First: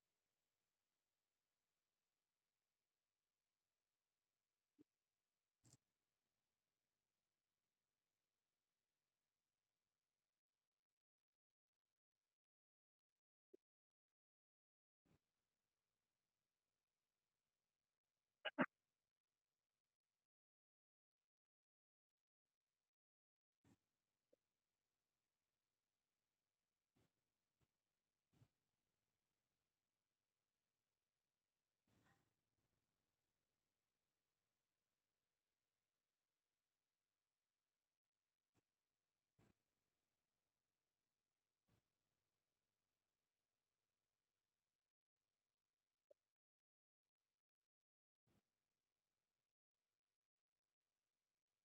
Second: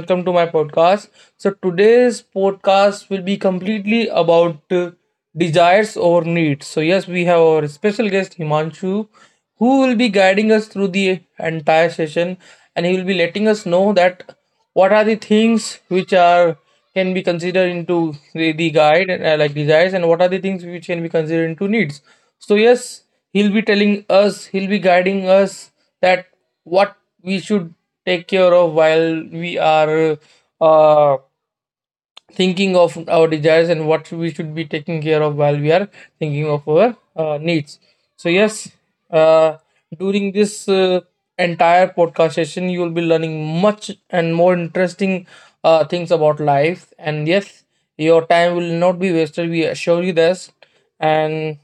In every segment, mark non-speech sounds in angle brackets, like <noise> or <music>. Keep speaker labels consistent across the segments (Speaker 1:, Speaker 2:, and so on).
Speaker 1: Welcome to my podcast. So today's podcast will be completely about desires over needs. So yes, we have our special guest Himanshu who will be guiding us through the entire session, and he will be letting us know that what are the things which are can be considered into the guide like desires, and what are the things which can be considered into needs. So yes, he'll be telling us, he'll be guiding us that what we should take care of while we are uh, thinking of our desires, and what we should be taking care of while we are thinking of our needs. So yes, uh, during this entire podcast session, you will be learning much and more interesting things about life, and yes, your time will not be wasted, we assure you this. and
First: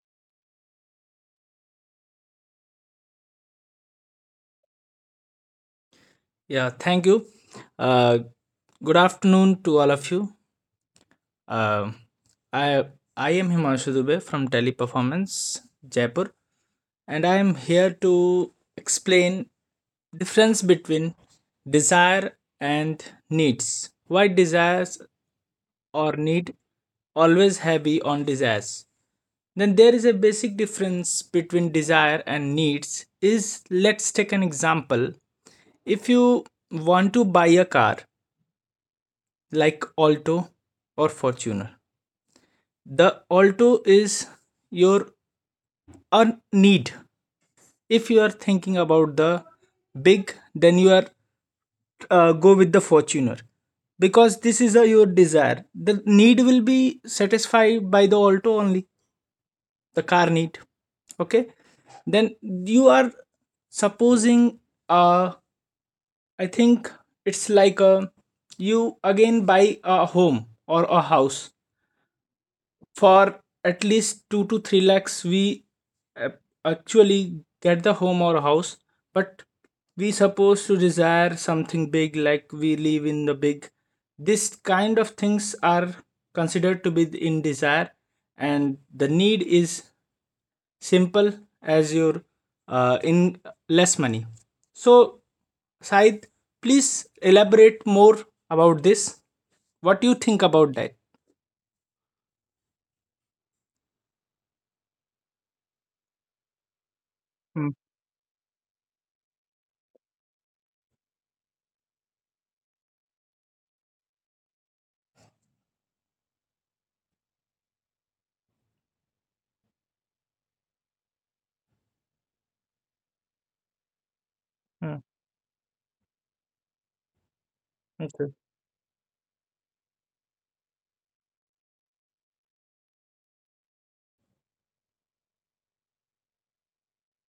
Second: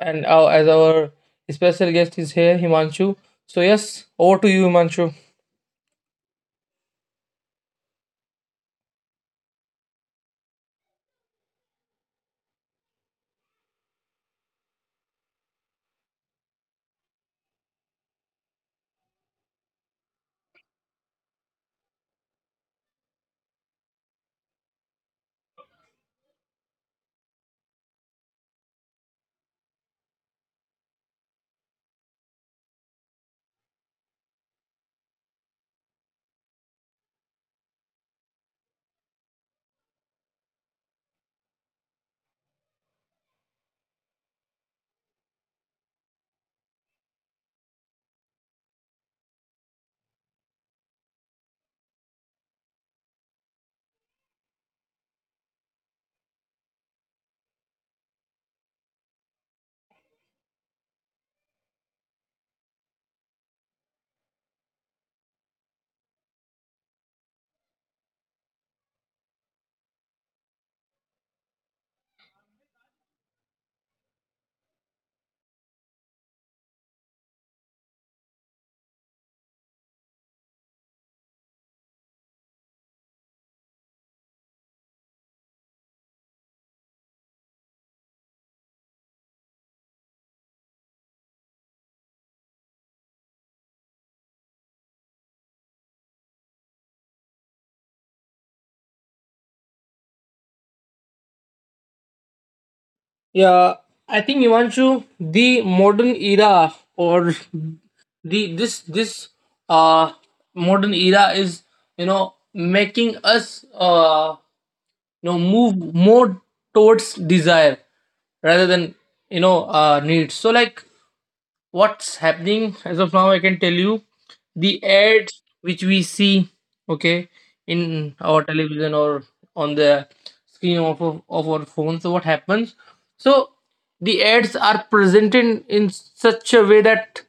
Speaker 1: and our, as our special guest is here, Himanshu, so yes, over to you, Himanshu.
Speaker 2: Yeah, thank you. Uh, Good afternoon to all of you. Um I I am Himanshu Dubey from Teleperformance Jaipur, and I am here to explain difference between desire and needs. Why desires or need always heavy on desires? Then there is a basic difference between desire and needs. Is Let's take an example. If you want to buy a car like Alto or Fortuner. The Alto is your need. If you are thinking about the big, then you are go with the Fortuner because this is your desire. The need will be satisfied by the Alto only, the car need. Okay, then you are supposing. Uh, I think it's like a you again buy a home or a house for at least 2 to 3 lakhs we uh, actually get the home or house, but we supposed to desire something big, like we live in the big. This kind of things are considered to be in desire, and the need is simple as your in less money. So Said, please elaborate more about this. What do you think about that?
Speaker 1: Yeah, I think Ivanshu, the modern era, or
Speaker 2: Mm,
Speaker 1: the this this uh modern era is, you know, making us, move more towards desire rather than, you know, needs. So like, what's happening as of now, I can tell you, the
Speaker 2: mm,
Speaker 1: ads which we see, okay, in
Speaker 2: okay.
Speaker 1: our television or on the screen of, our phone. So what happens, so the ads are presented in such a way that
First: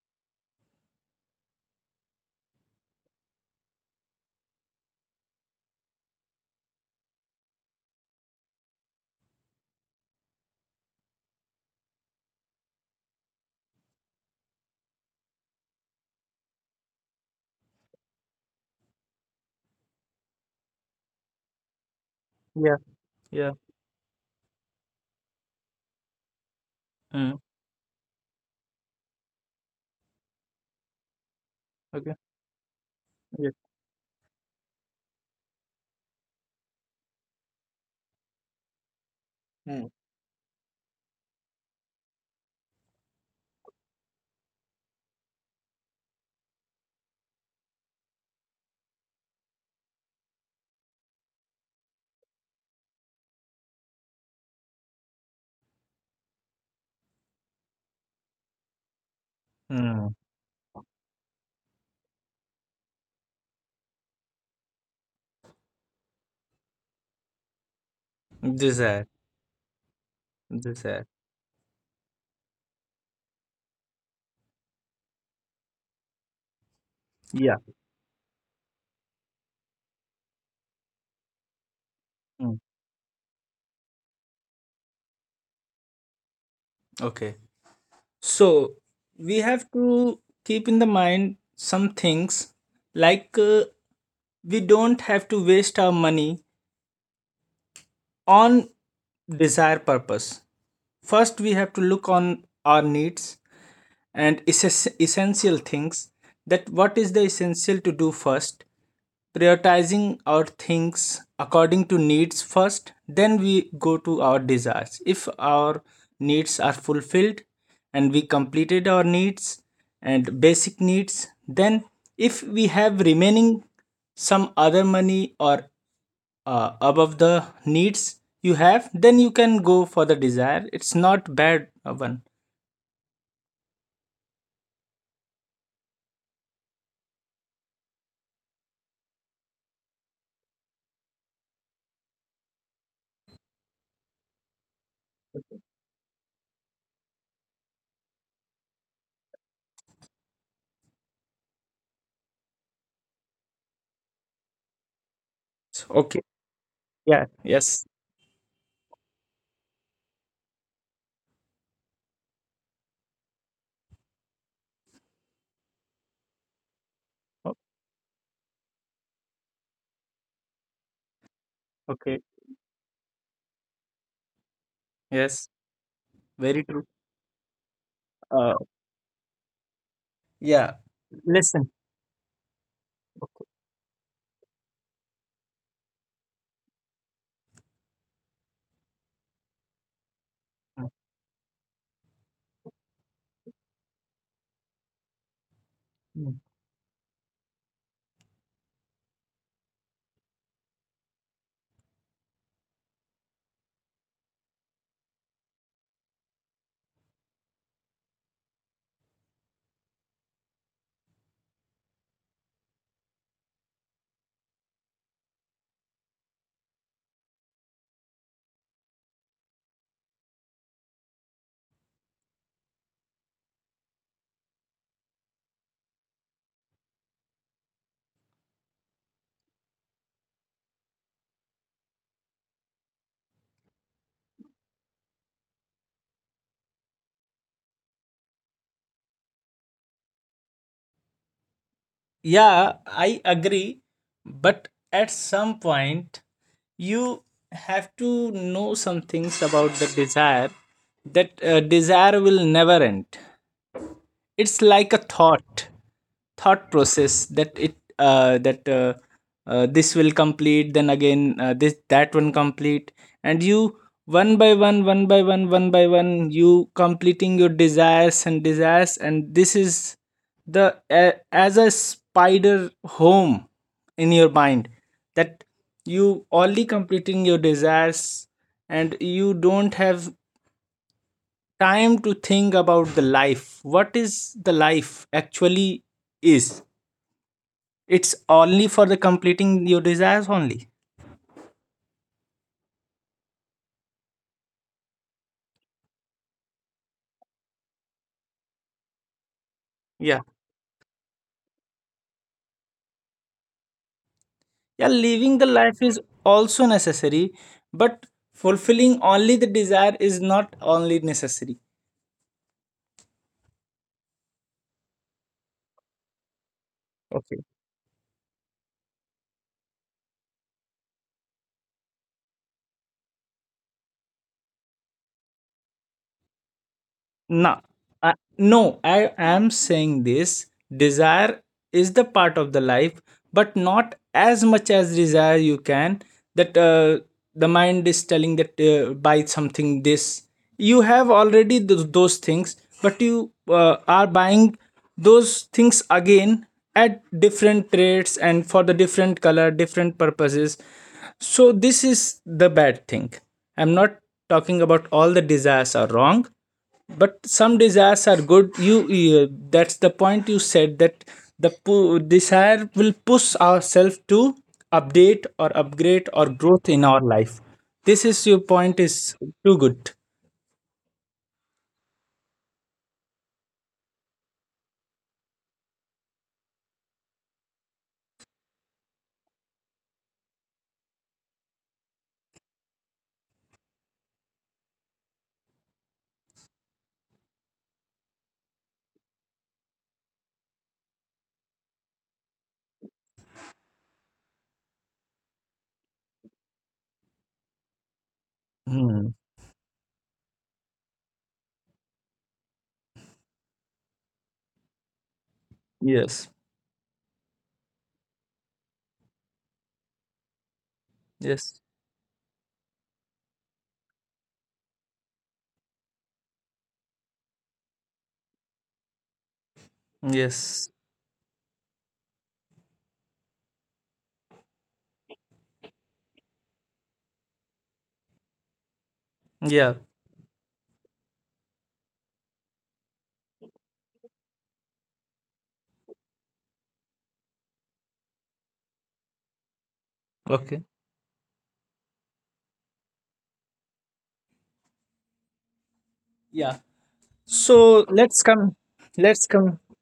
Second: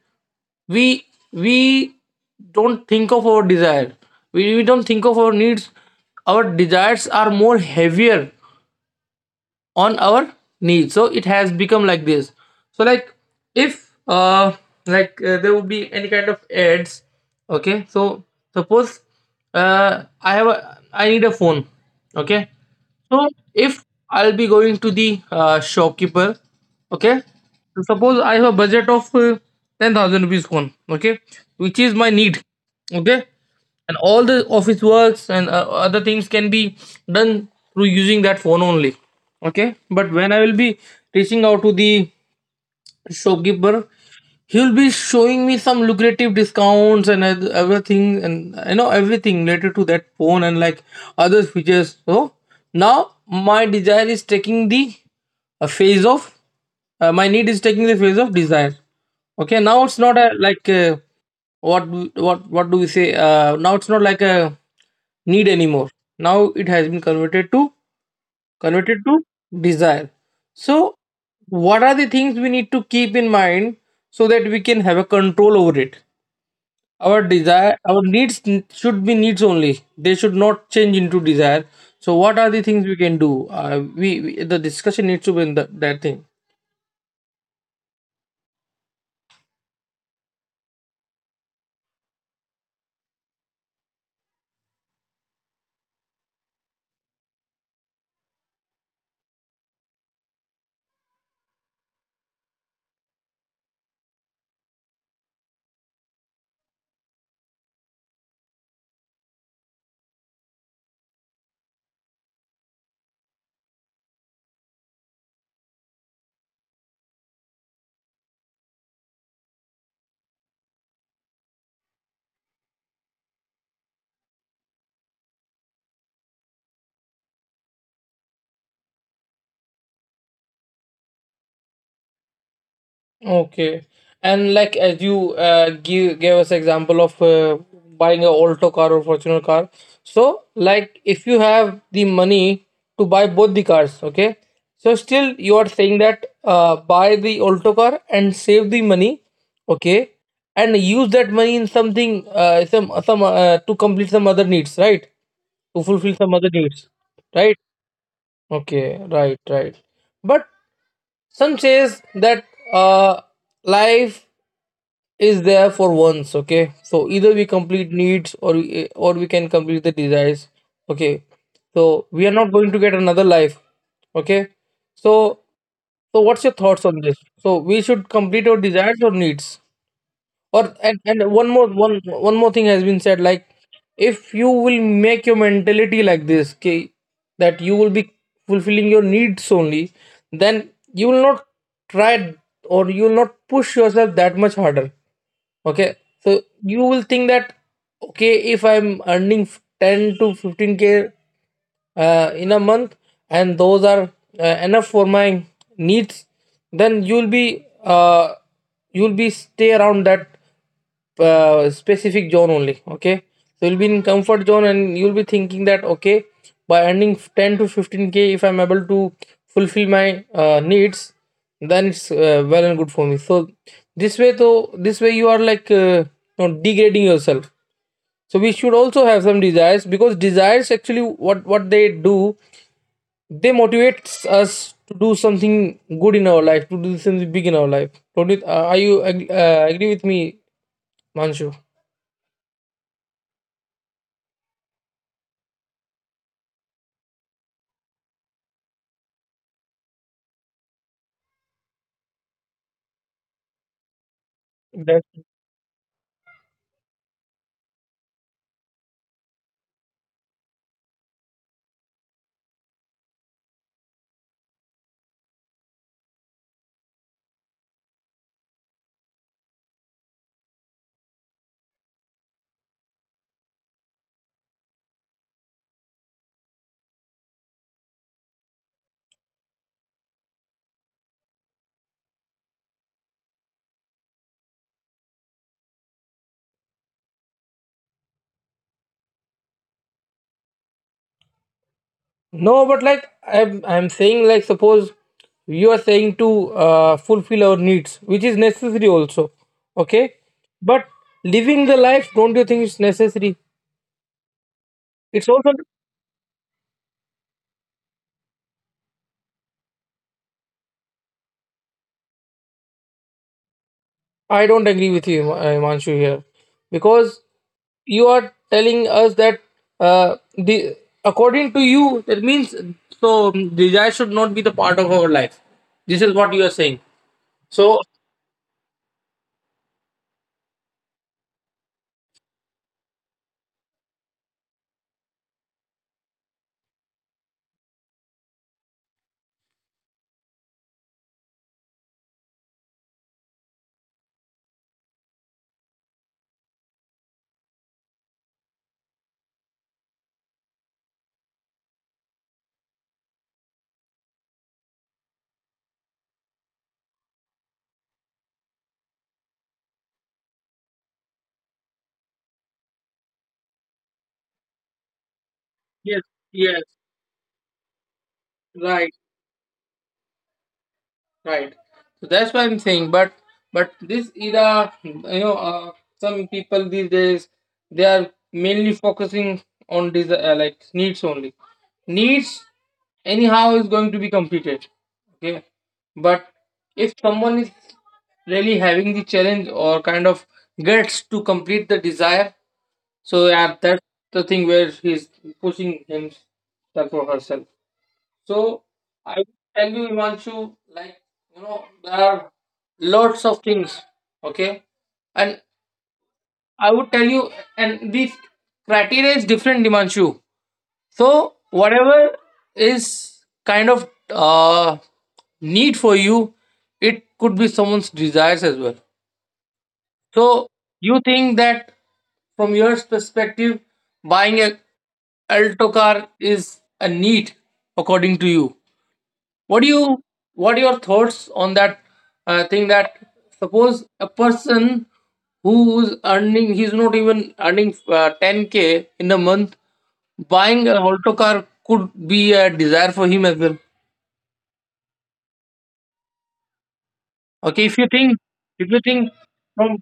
Speaker 1: we we don't think of our desire, we don't think of our needs, our desires are more heavier on our needs, so it has become like this. So like, if there would be any kind of ads, okay, so suppose, I have a I need a phone, okay.
Speaker 2: Yeah.
Speaker 1: So
Speaker 2: Yeah.
Speaker 1: if I'll be going to the shopkeeper, okay. So suppose I have a budget of 10,000 rupees one, okay, which is my
Speaker 2: Okay.
Speaker 1: need, okay,
Speaker 2: Yeah.
Speaker 1: and all the office works and other things can be done through using that phone only, okay.
Speaker 2: Mm.
Speaker 1: But when I will be reaching out to the shopkeeper, he'll be showing me some lucrative discounts and everything, and you know, everything related to that phone and like other features. So now my desire is taking the a phase of my need is taking the phase of desire. Okay, now it's
Speaker 2: Mm.
Speaker 1: not a like a, what do we say, now it's not like a need anymore, now it has been converted
Speaker 2: Desire,
Speaker 1: to desire. So,
Speaker 2: desire.
Speaker 1: what are the things we need to keep in mind so that we can have a control over it? Our
Speaker 2: Yeah.
Speaker 1: desire, our needs should be needs only. They should not change into desire. So, what are
Speaker 2: Mm.
Speaker 1: the things we can do? We The discussion needs to be in that thing.
Speaker 2: Okay. So we have to keep in the mind some things, like we don't have to waste our money on desire purpose. First, we have to look on our needs and essential things, that what is the essential to do first, prioritizing our things according to needs first, then we go to our desires if our needs are fulfilled and we completed our needs and basic needs. Then if we have remaining some other money or above the needs you have, then you can go for the desire. It's not bad, one.
Speaker 1: Okay. And like, as you give gave us example of buying a Alto car or Fortuner car. So like, if you have the money to buy both the cars, okay. So still you are saying that, buy the Alto car and save the money, okay, and use that money in something, some to complete some other needs, right? To
Speaker 2: So,
Speaker 1: fulfill
Speaker 2: okay.
Speaker 1: some other needs,
Speaker 2: Yeah,
Speaker 1: right?
Speaker 2: yes.
Speaker 1: Okay, right, right. But some says that, uh, life is there for once, okay, so either we
Speaker 2: O-
Speaker 1: complete needs, or we can complete the desires, okay, so
Speaker 2: okay,
Speaker 1: we are not going to get another life, okay. So,
Speaker 2: yes,
Speaker 1: so what's your
Speaker 2: very
Speaker 1: thoughts
Speaker 2: true.
Speaker 1: on this? So we should complete
Speaker 2: uh,
Speaker 1: our desires or needs, or
Speaker 2: yeah,
Speaker 1: and, and one more,
Speaker 2: listen.
Speaker 1: one more thing has been said, like, if you will make your mentality like this, okay, that you will be fulfilling your needs only, then you will not try, or you will not push yourself that much harder, okay. So you will think that, okay, if I'm earning 10 to 15k in a month, and those are enough for my needs, then you'll be, stay around that specific zone only, okay. So you'll be in comfort zone and you'll be thinking that, okay, by earning 10 to 15k, if I'm able to fulfill my needs, then it's, well and good for me. So this way, you are like, degrading yourself. So we should also have some desires, because desires actually, what they do, they motivates us to do something good in our life, to do something big in our life, don't it, are you agree with me, Manshu?
Speaker 2: Yeah, I agree. But at some point, you have to know some things about the desire, that desire will never end. It's like a
Speaker 1: That,
Speaker 2: thought process, that it that this will complete. Then again, this that one complete, and you, one by one, one by one, one by one, you completing your desires and desires. And this is the, as a spider home in your mind, that you only completing your desires and you don't have time to think about the life. What is the life actually is? It's only for the completing your desires only.
Speaker 1: no, but like, I'm saying, like, suppose you are saying to fulfill our needs, which is necessary also, okay.
Speaker 2: Yeah.
Speaker 1: But living the life, don't you think it's necessary?
Speaker 2: Yeah,
Speaker 1: It's
Speaker 2: living the
Speaker 1: also.
Speaker 2: life is also necessary. But fulfilling only the desire is not only necessary.
Speaker 1: I don't agree with you, Himanshu, here, because
Speaker 2: Okay.
Speaker 1: you are telling us that, the according to you, that means, so desire should not be the part of our life. This is what you are saying.
Speaker 2: No,
Speaker 1: So
Speaker 2: uh, no, I am saying this. Desire is the part of the life, but not as much as desire you can. That, the mind is telling that, buy something this. You have already those things, but you are buying those things again, at different rates and for the different color, different purposes. So, this is the bad thing. I'm not talking about all the desires are wrong, but some desires are good. You, that's the point you said, that the desire will push ourselves to update or upgrade or
Speaker 1: yes,
Speaker 2: growth in
Speaker 1: yes,
Speaker 2: our life. This is your point, is
Speaker 1: right.
Speaker 2: too good.
Speaker 1: Right. So that's what I'm saying. But this era, you know, some people these days, they are mainly focusing on these like needs only. Needs anyhow is going to be completed. Okay. But if someone is really having the challenge or kind of gets to complete the desire, so yeah, that's the thing where he's pushing himself or herself. So
Speaker 2: Hmm.
Speaker 1: I will tell you, Imanshu, like you know, there are lots of things. Okay, and
Speaker 2: Yes,
Speaker 1: I would tell you, and this criteria is different, Imanshu. So
Speaker 2: yes,
Speaker 1: whatever is kind of need for you, it could be someone's desires as well. So
Speaker 2: yes.
Speaker 1: you think that, from your perspective, buying a Alto car is a need according to you. What do
Speaker 2: Yeah.
Speaker 1: you, what are your thoughts on that thing that, suppose a person who's earning, he's not even earning 10k in a month,
Speaker 2: Okay.
Speaker 1: buying a Alto car could be a desire for him as well,
Speaker 2: Yeah,
Speaker 1: okay.
Speaker 2: so let's come.
Speaker 1: If you think
Speaker 2: Let's come.
Speaker 1: from,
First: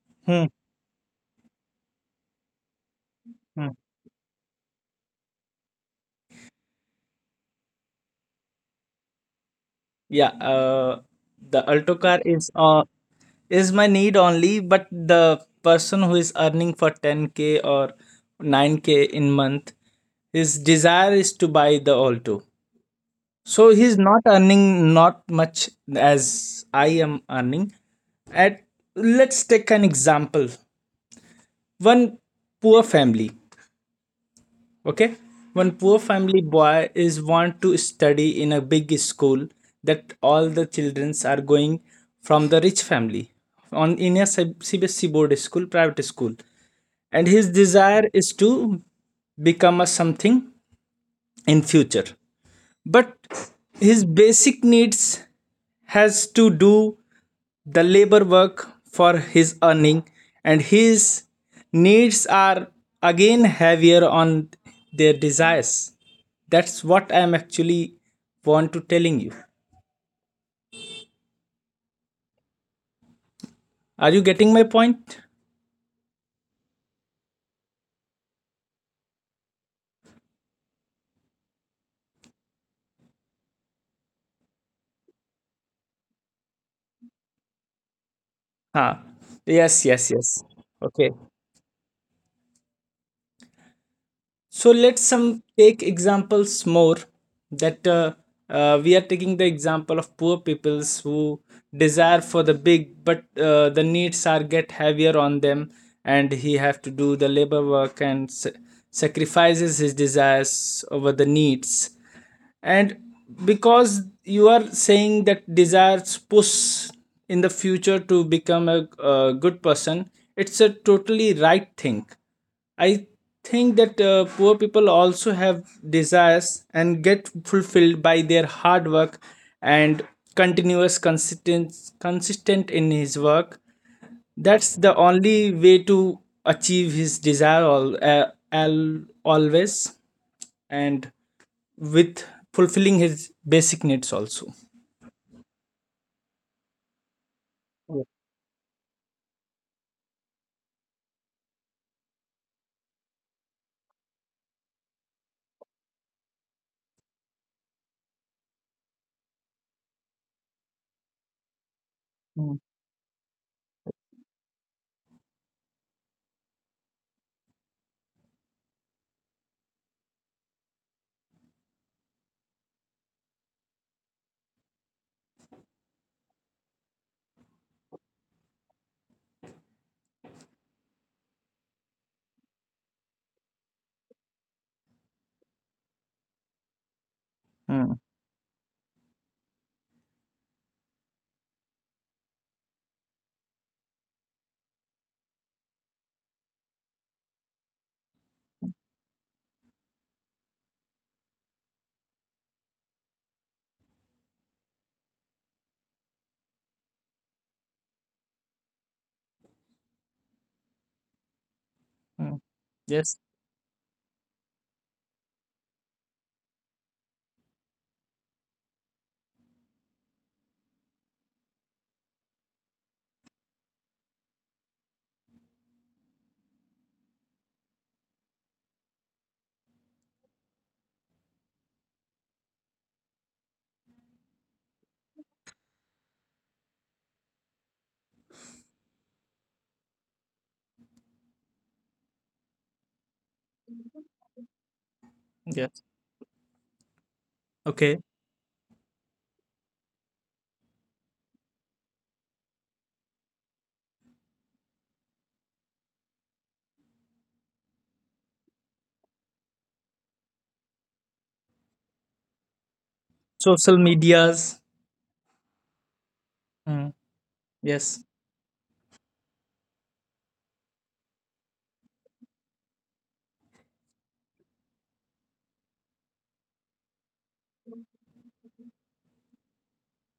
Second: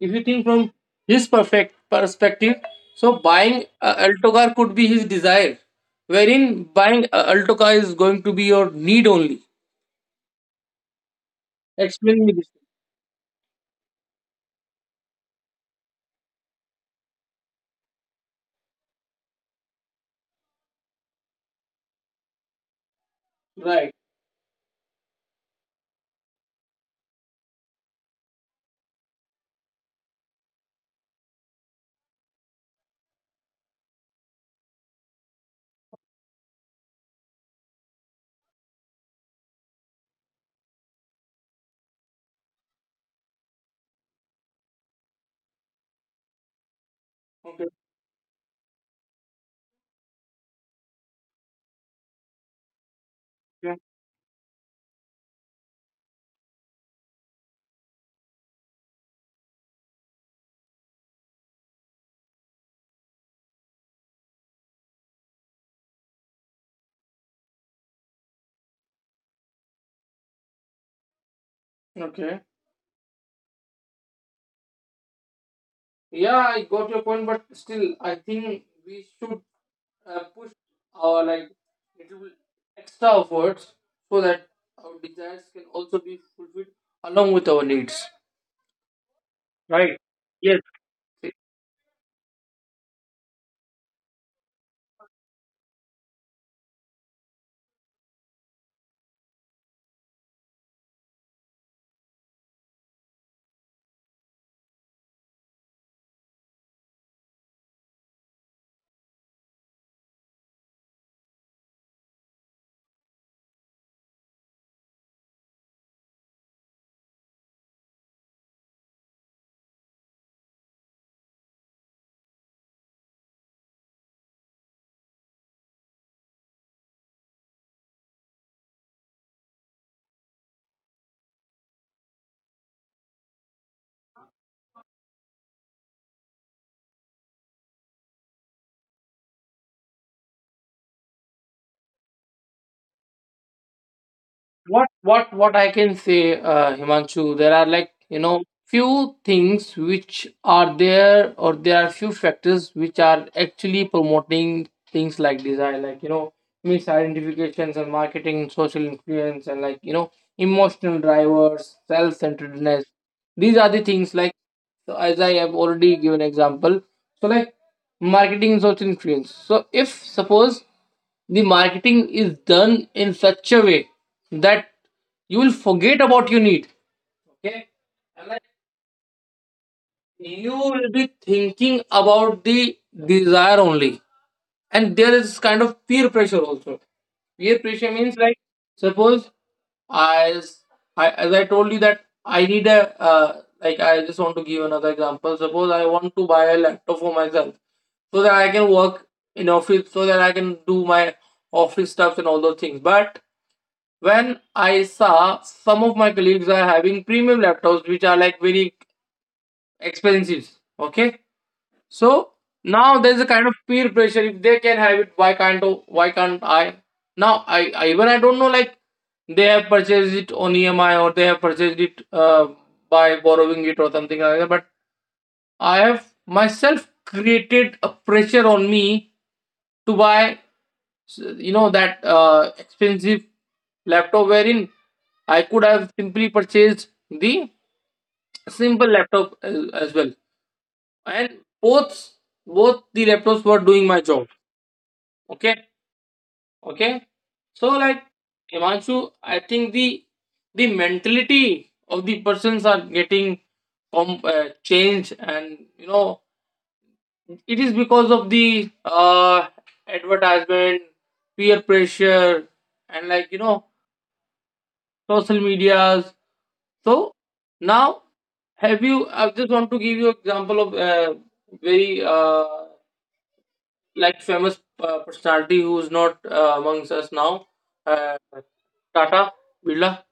Speaker 1: if you think
Speaker 2: Hmm.
Speaker 1: from his perfect perspective, so buying
Speaker 2: Hmm.
Speaker 1: a alto car could be his desire, wherein buying a alto car is going to be your need only.
Speaker 2: Yeah, the Alto car
Speaker 1: Explain me this.
Speaker 2: is my need only, but the person who is earning for 10K or 9K in month, his desire is to buy the Alto. So
Speaker 1: Right.
Speaker 2: he's not earning not much as I am earning. At Let's take an example. One poor family. Okay. One poor family boy is want to study in a big school, that all the children are going from the rich family on in a CBSE board school, private school. And his
Speaker 1: Okay.
Speaker 2: desire is to become a something in future, but his basic needs has to do the labor work for his earning, and his needs are again heavier on their desires. That's what I am actually want to telling you.
Speaker 1: Okay.
Speaker 2: Are you getting my point?
Speaker 1: Yeah, I got your point, but still, I think we should push our, like, little extra efforts, so that our desires can also be fulfilled along with our needs.
Speaker 2: Huh. Yes,
Speaker 1: Right.
Speaker 2: yes, yes.
Speaker 1: Yes.
Speaker 2: Okay, so let's some take examples more, that we are taking the example of poor peoples who desire for the big, but the needs are get heavier on them, and he have to do the labor work and sacrifices his desires over the needs. And because you are saying that desires push in the future to become a good person, it's a totally right thing. I think that, poor people also have desires and get fulfilled by their hard work and continuous consistent in his work. That's the only way to achieve his desire always, and with fulfilling his basic needs also.
Speaker 1: What I can say, Himanshu, there are, like
Speaker 2: Yeah.
Speaker 1: you know, few things which are there, or there are few factors which are actually promoting things like desire, like you know, misidentifications and marketing, social influence, and like you know, emotional drivers,
Speaker 2: Mm,
Speaker 1: self-centeredness. These are the things like, so as I have already given example, so like, marketing and social influence, so if suppose the marketing is done in such a way that you will forget about your need, okay. Am I, you will be thinking about the desire only. And there is kind of peer pressure also. Peer pressure
Speaker 2: mm,
Speaker 1: means, like, suppose, as as I told you that I need a, like, I just want to give another example. Suppose I want to buy a laptop for myself, so that I can work in office, so that I can do my office stuff and all those things. But when I saw some of my colleagues are having premium laptops which are like very expensive, okay, so
Speaker 2: mm.
Speaker 1: now there's
Speaker 2: Yes,
Speaker 1: a kind of peer pressure. If they can have it, why can't I? Now, I don't know, like, they have purchased it on EMI, or they have purchased it, by borrowing it or something like that. But I have myself created a pressure on me to buy, you know, that expensive laptop, wherein I could have simply purchased the simple laptop as well, and both the laptops were doing my job, okay.
Speaker 2: yes.
Speaker 1: Okay, so like,
Speaker 2: Okay.
Speaker 1: Himanshu, I think the mentality of the persons are getting changed, and you know, it is because of the advertisement, peer pressure, and like you know,
Speaker 2: Social medias.
Speaker 1: social medias. So
Speaker 2: Mm,
Speaker 1: now,
Speaker 2: yes,
Speaker 1: have you, I just want to give you example of very like, famous personality who is not amongst us now, uh, Tata Birla.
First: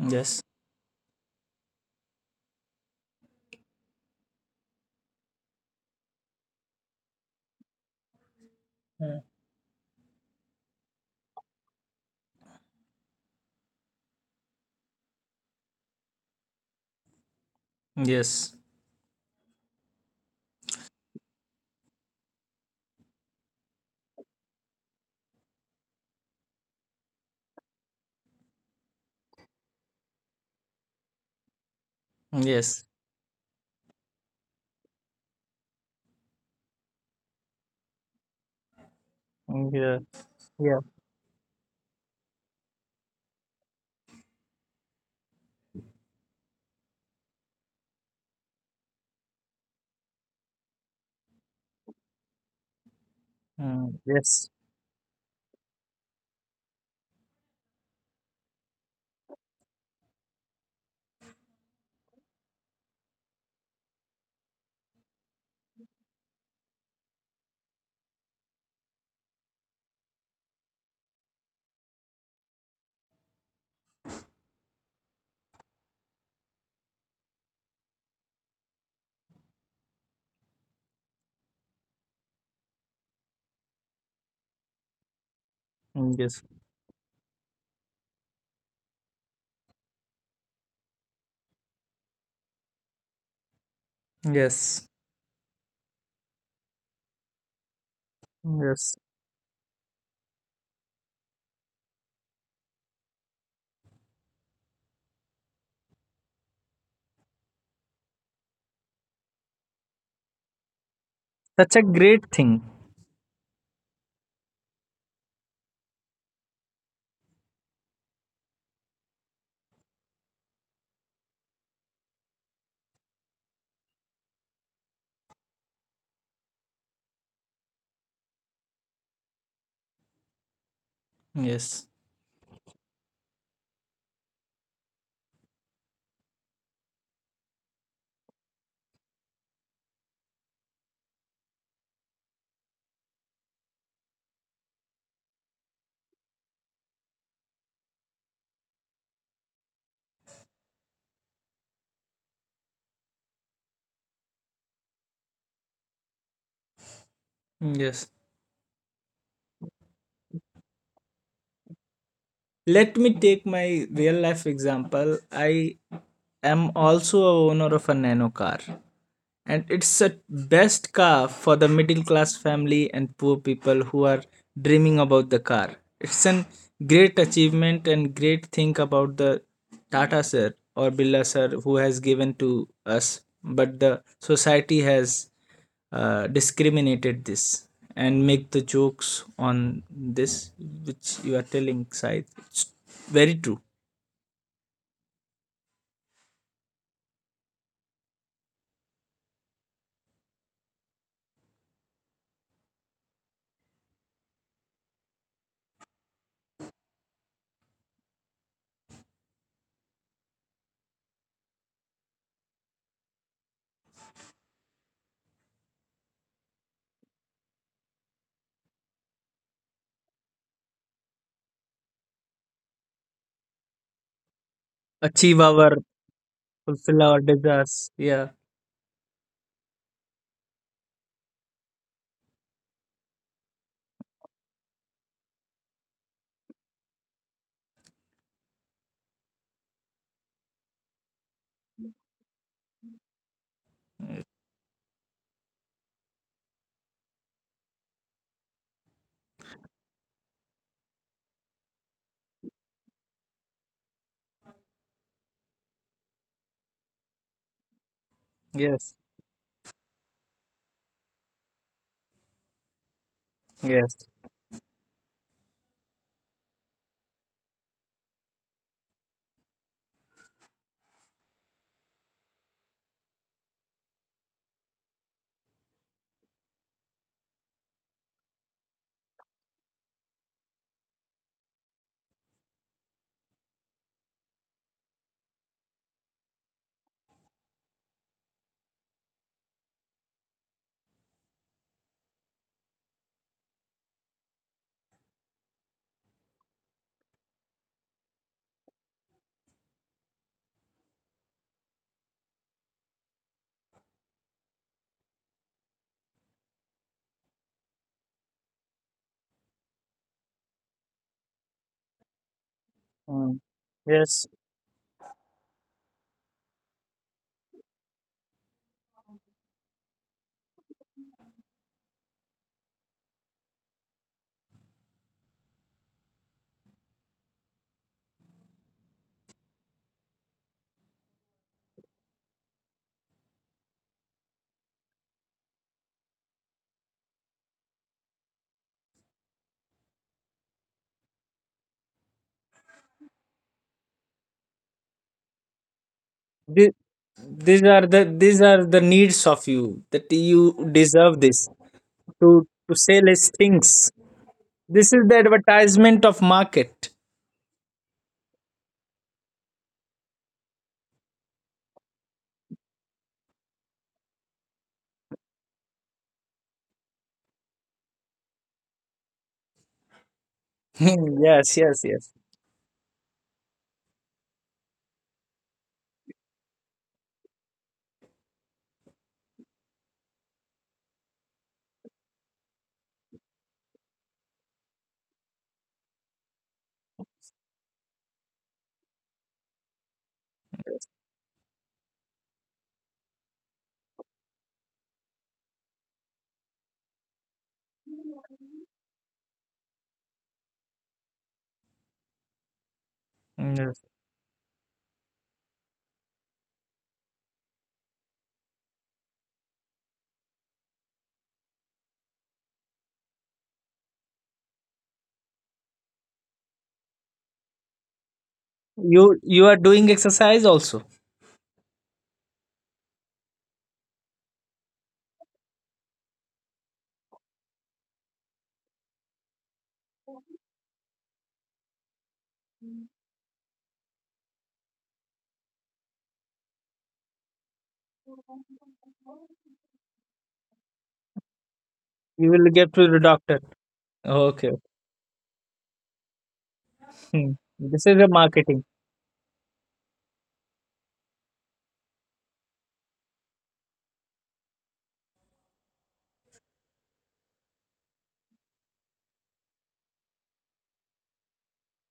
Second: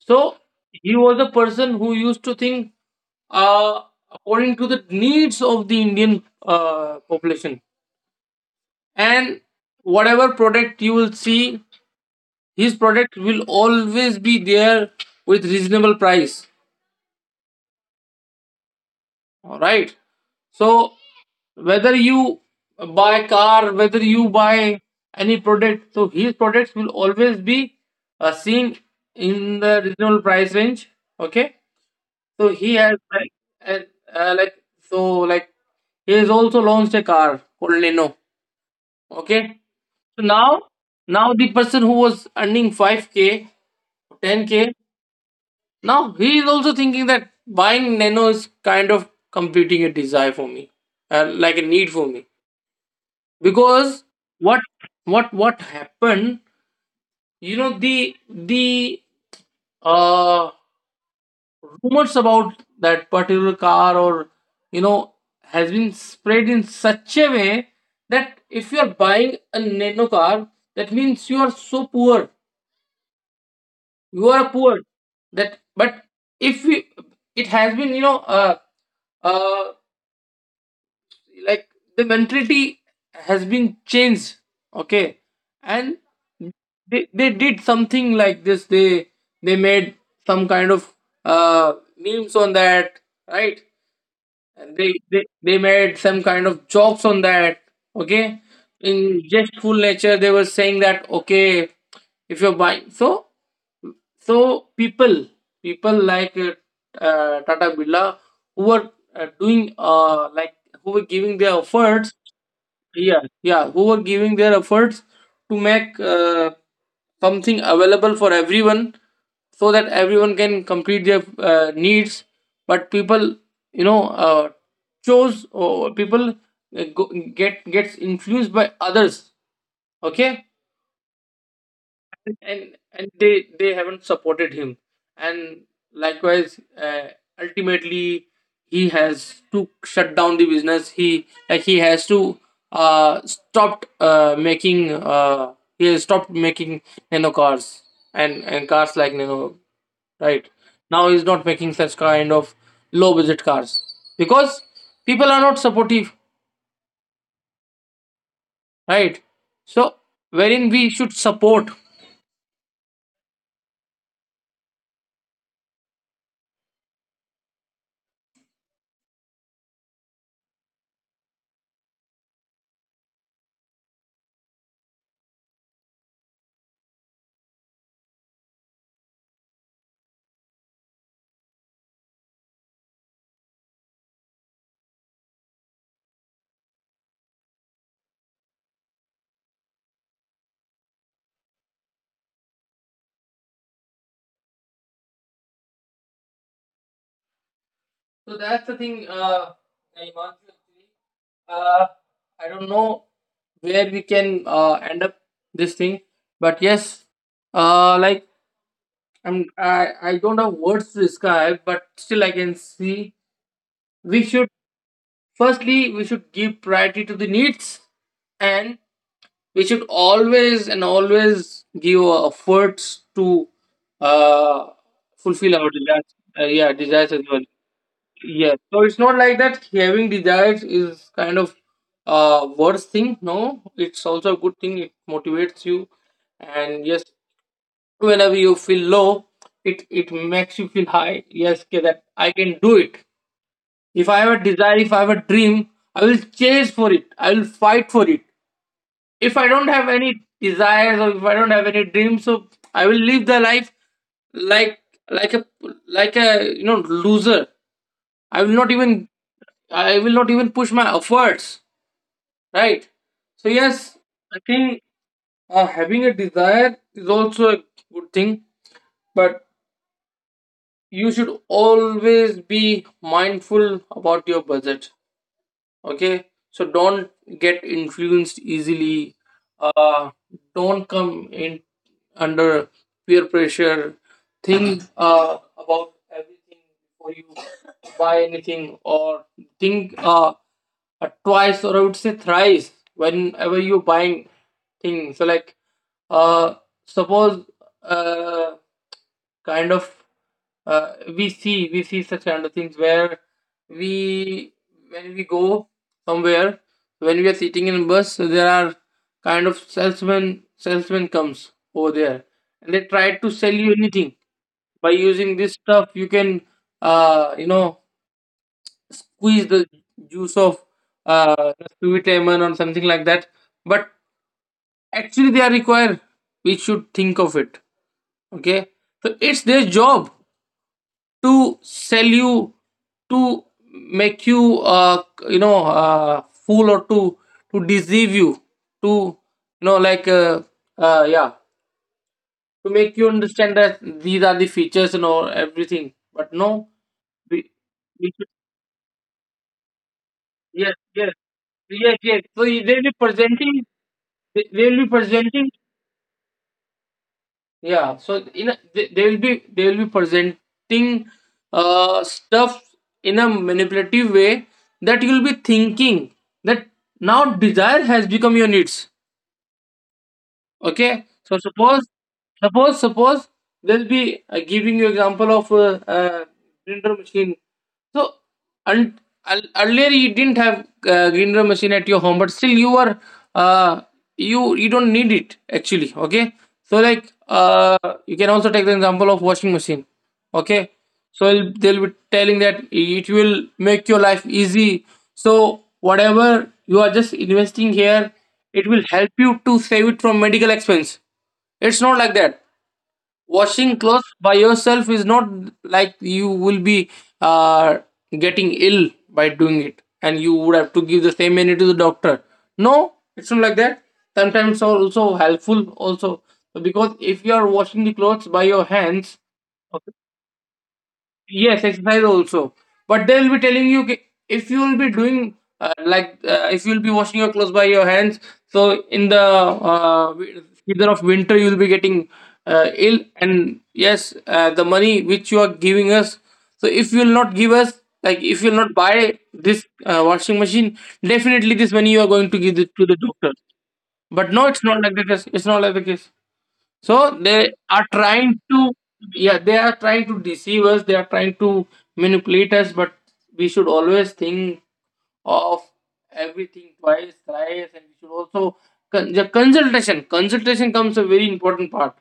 Speaker 1: So he was a person who used to think uh, according to the needs of the Indian population,
Speaker 2: Mm,
Speaker 1: and whatever product you will see, his product will always be there with reasonable price.
Speaker 2: yes,
Speaker 1: All right. So whether you buy car, whether you buy any product, so his products will always be seen in the reasonable price range. Okay, so he
Speaker 2: yes.
Speaker 1: has like and uh, like so like he has also launched a car called leno. Okay,
Speaker 2: Yeah,
Speaker 1: so now
Speaker 2: yeah.
Speaker 1: now the person who was earning 5k 10k, now he is also thinking that buying nano is kind of completing a desire for me, like a need for me. Because
Speaker 2: Mm, yes,
Speaker 1: what what happened, you know, the uh rumors about that particular car, or, you know, has been spread in such a way that if you are buying a nano car, that means you are so poor, you are poor. That but if we, it has been, you know uh like the mentality has been changed. Okay. And
Speaker 2: mm, yes,
Speaker 1: they did something like this. They made some kind of memes on that, right? And they
Speaker 2: yes,
Speaker 1: they, they made some kind of jokes on that. Okay.
Speaker 2: yes.
Speaker 1: In jestful nature they were saying that okay, if you're buying, so so people like tata Birla, who were doing like who were giving their
Speaker 2: Such a
Speaker 1: efforts.
Speaker 2: great thing.
Speaker 1: Yeah, yeah, who were giving their efforts to make something available for everyone, so that everyone can complete their needs. But people, you know, chose, or people uh, go, get gets influenced by others. Okay.
Speaker 2: Yes,
Speaker 1: And they haven't supported him. And likewise, ultimately, he has to shut down the business. He, like, he has to stopped making he has stopped making nano cars, and cars like nano, right? Now he's not making such kind of low budget cars, because people are not supportive,
Speaker 2: yes.
Speaker 1: right? So wherein we should support.
Speaker 2: Let me take my real life example. I am also a owner of a nano car, and it's a best car for the middle class family and poor people who are dreaming about the car. It's an great achievement and great thing about the Tata sir or Billa sir who has given to us, but the society has discriminated this and make the jokes on this, which you are telling Said. It's very true.
Speaker 1: So that's the thing. I want to actually. Uh, I don't know where we can end up this thing, but yes, uh, like I don't have words to describe, but still I can see we should firstly, we should give priority to the needs, and we should always and always give our efforts to uh,
Speaker 2: Achieve
Speaker 1: fulfill our
Speaker 2: our
Speaker 1: desires. Yeah, desires
Speaker 2: fulfill
Speaker 1: as
Speaker 2: our
Speaker 1: well.
Speaker 2: desires. Yeah.
Speaker 1: Yes. So it's not like that having desires is kind of worst thing. No, it's also a good thing. It motivates you, and yes, whenever you feel low, it makes you feel high. Yes, okay, that I can do it. If I have a desire, if I have a dream, I will chase for it. I will fight for it. If I don't have any desires, or if I don't have any dreams, so I will live the life like, like a like a you know, loser. I will not
Speaker 2: Yes.
Speaker 1: even, I will not even push my efforts, right? So yes,
Speaker 2: Yes.
Speaker 1: I think, having a desire is also a good thing, but you should always be mindful about your budget. Okay, so don't get influenced easily. uh don't come in under peer pressure. Think about everything before you buy anything, or think twice, or I would say thrice whenever you're buying things. So like, uh suppose uh kind of, we see such kind of things where we, when we go somewhere, when we are sitting in a bus, so there are kind of salesman comes over there, and they try to
Speaker 2: Mm.
Speaker 1: sell you anything.
Speaker 2: Yes.
Speaker 1: By using this stuff you can, you know, squeeze the juice of, uh, sweet lemon or something like that. But actually they are required, we should think of it. Okay, so it's their job to sell you, to make you, you know, fool, or to deceive you, to, you know uh, yeah to make you understand that these are the features and all everything, but no,
Speaker 2: Thi-
Speaker 1: we,
Speaker 2: These are
Speaker 1: we
Speaker 2: the
Speaker 1: should,
Speaker 2: these are the needs of you, that you
Speaker 1: yes yes,
Speaker 2: deserve this,
Speaker 1: yes yes.
Speaker 2: to
Speaker 1: So they
Speaker 2: to
Speaker 1: will be
Speaker 2: sell his
Speaker 1: presenting,
Speaker 2: things.
Speaker 1: they will be
Speaker 2: This is the
Speaker 1: presenting.
Speaker 2: advertisement of market.
Speaker 1: Yeah, so in a, they will be, they will be presenting stuff in a manipulative way, that you'll be thinking that now desire has become your needs.
Speaker 2: <laughs>
Speaker 1: Okay, so
Speaker 2: Yes,
Speaker 1: suppose
Speaker 2: yes, yes.
Speaker 1: suppose suppose they will be giving you example of grinder machine. So and earlier you didn't have grinder machine at your home, but still you are uh, you don't need it actually. Okay, so like, you can also take the example of washing machine. Okay, so they'll be telling that it will make your life easy, so whatever you are just investing here, it will help you to save it from medical expense. It's not like that washing
Speaker 2: Yes.
Speaker 1: clothes by yourself is not like you will be uh, getting ill by doing it and you would have to give the same money to the doctor. No, it's not like that. Sometimes it's also helpful also, because if you are washing the clothes by your hands.
Speaker 2: You are doing exercise also.
Speaker 1: Yes, exercise also. But they'll be telling you if you'll be doing, if you'll be washing your clothes by your hands. So in the season of winter, you'll be getting ill. And yes, the money which you are giving us, so if you'll not give us, like if you'll not buy this washing machine, definitely this money you are going to
Speaker 2: You
Speaker 1: give
Speaker 2: will
Speaker 1: it
Speaker 2: get
Speaker 1: to the
Speaker 2: to the
Speaker 1: doctor.
Speaker 2: doctor.
Speaker 1: But no,
Speaker 2: Okay.
Speaker 1: it's not like the case. It's not like the case. So
Speaker 2: Hmm.
Speaker 1: they are
Speaker 2: This is a
Speaker 1: trying to,
Speaker 2: marketing,
Speaker 1: yeah, they are trying to deceive us. They are trying to manipulate us. But we should always think of everything twice, thrice, and we should also the consultation. Consultation comes a very important part.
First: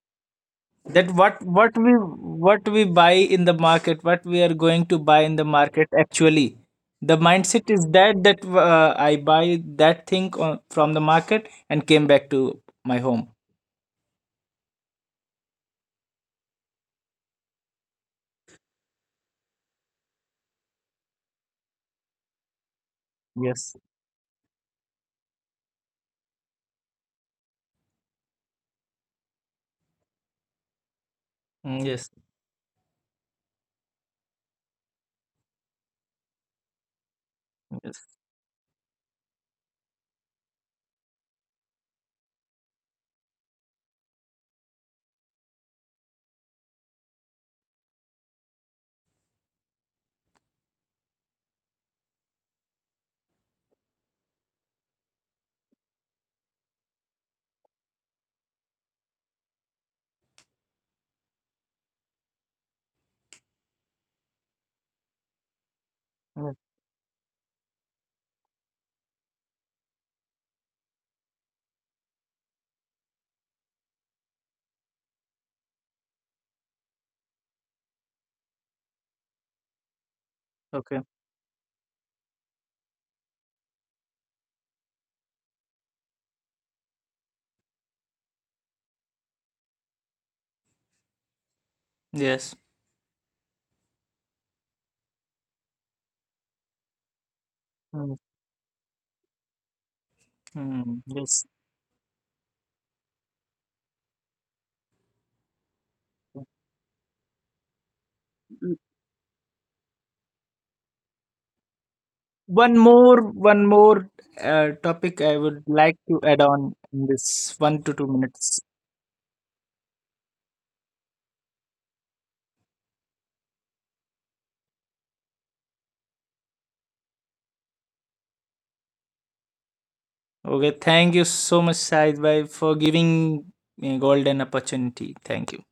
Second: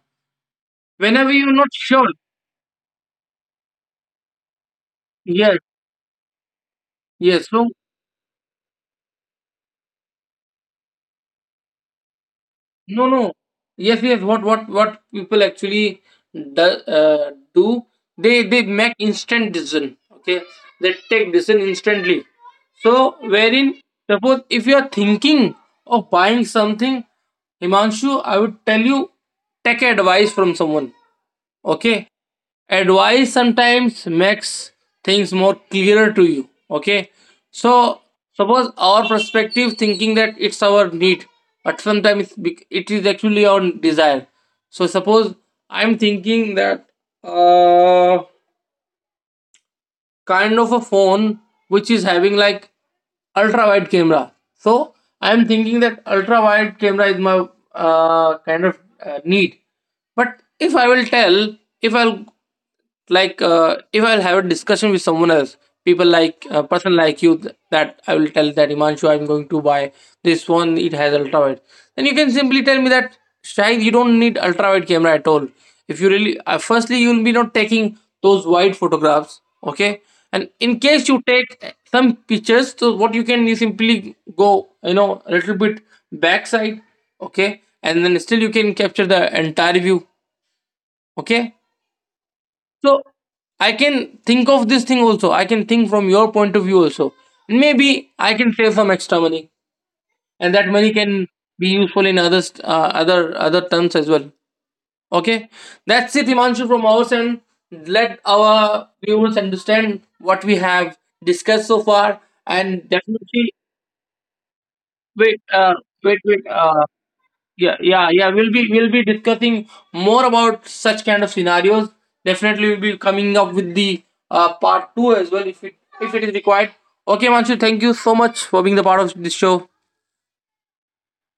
Speaker 2: that
Speaker 1: Whenever
Speaker 2: what
Speaker 1: you're not
Speaker 2: what we
Speaker 1: sure,
Speaker 2: what we buy in the market, what we are going to buy in the
Speaker 1: yes,
Speaker 2: market actually. The
Speaker 1: yes. So
Speaker 2: mindset is that I buy that thing on, from the market and came back to my
Speaker 1: no,
Speaker 2: home.
Speaker 1: no. Yes, yes. What people actually do, they make instant decision. Okay, they take decision instantly. So,
Speaker 2: Yes.
Speaker 1: wherein, suppose if you are thinking of buying something, Himanshu, I would tell you, take advice from someone.
Speaker 2: Mm,
Speaker 1: Okay,
Speaker 2: yes.
Speaker 1: advice sometimes makes things more clearer to you. Okay,
Speaker 2: Yes.
Speaker 1: so suppose our perspective thinking that it's our need, but sometimes it is actually our desire. So suppose I'm thinking that, uh kind of a phone which is having like ultra wide camera. So I am thinking that ultra wide camera is my kind of need. But if I will tell, if I'll, if I'll have a discussion with someone else, people like
Speaker 2: Mm,
Speaker 1: a person like you, that I will tell that Himanshu, I'm going to buy this one. It has ultra wide. Then you can simply tell me that Shahid, you don't need ultra wide camera at all. If you really, firstly, you will be not taking those wide photographs. Okay, and in
Speaker 2: okay.
Speaker 1: case you take some pictures, so what you can, you simply go, you know, a little bit backside. Okay, and then still you can capture the entire view. Okay.
Speaker 2: Yes.
Speaker 1: So I can think of this thing also, I can think from your point of view also, maybe
Speaker 2: Mm,
Speaker 1: I can save some extra money, and that money
Speaker 2: mm.
Speaker 1: can
Speaker 2: Yes.
Speaker 1: be useful in others, other other terms as well. Okay, that's it, Himanshu, from our end. Let
Speaker 2: Mm.
Speaker 1: our viewers understand what we have discussed so far,
Speaker 2: One
Speaker 1: and
Speaker 2: more,
Speaker 1: definitely,
Speaker 2: one more, topic I
Speaker 1: wait,
Speaker 2: would like
Speaker 1: wait,
Speaker 2: to add
Speaker 1: wait.
Speaker 2: on in this
Speaker 1: Yeah,
Speaker 2: one to two
Speaker 1: yeah, yeah, we'll
Speaker 2: minutes.
Speaker 1: be we'll be discussing more about such kind of scenarios. Definitely, we'll be coming up with the part two as well, if it is required. Okay, Himanshu, thank you so much for being the part of this show.
Speaker 2: Okay, thank you so much, Said Bhai, for giving me golden opportunity. Thank you.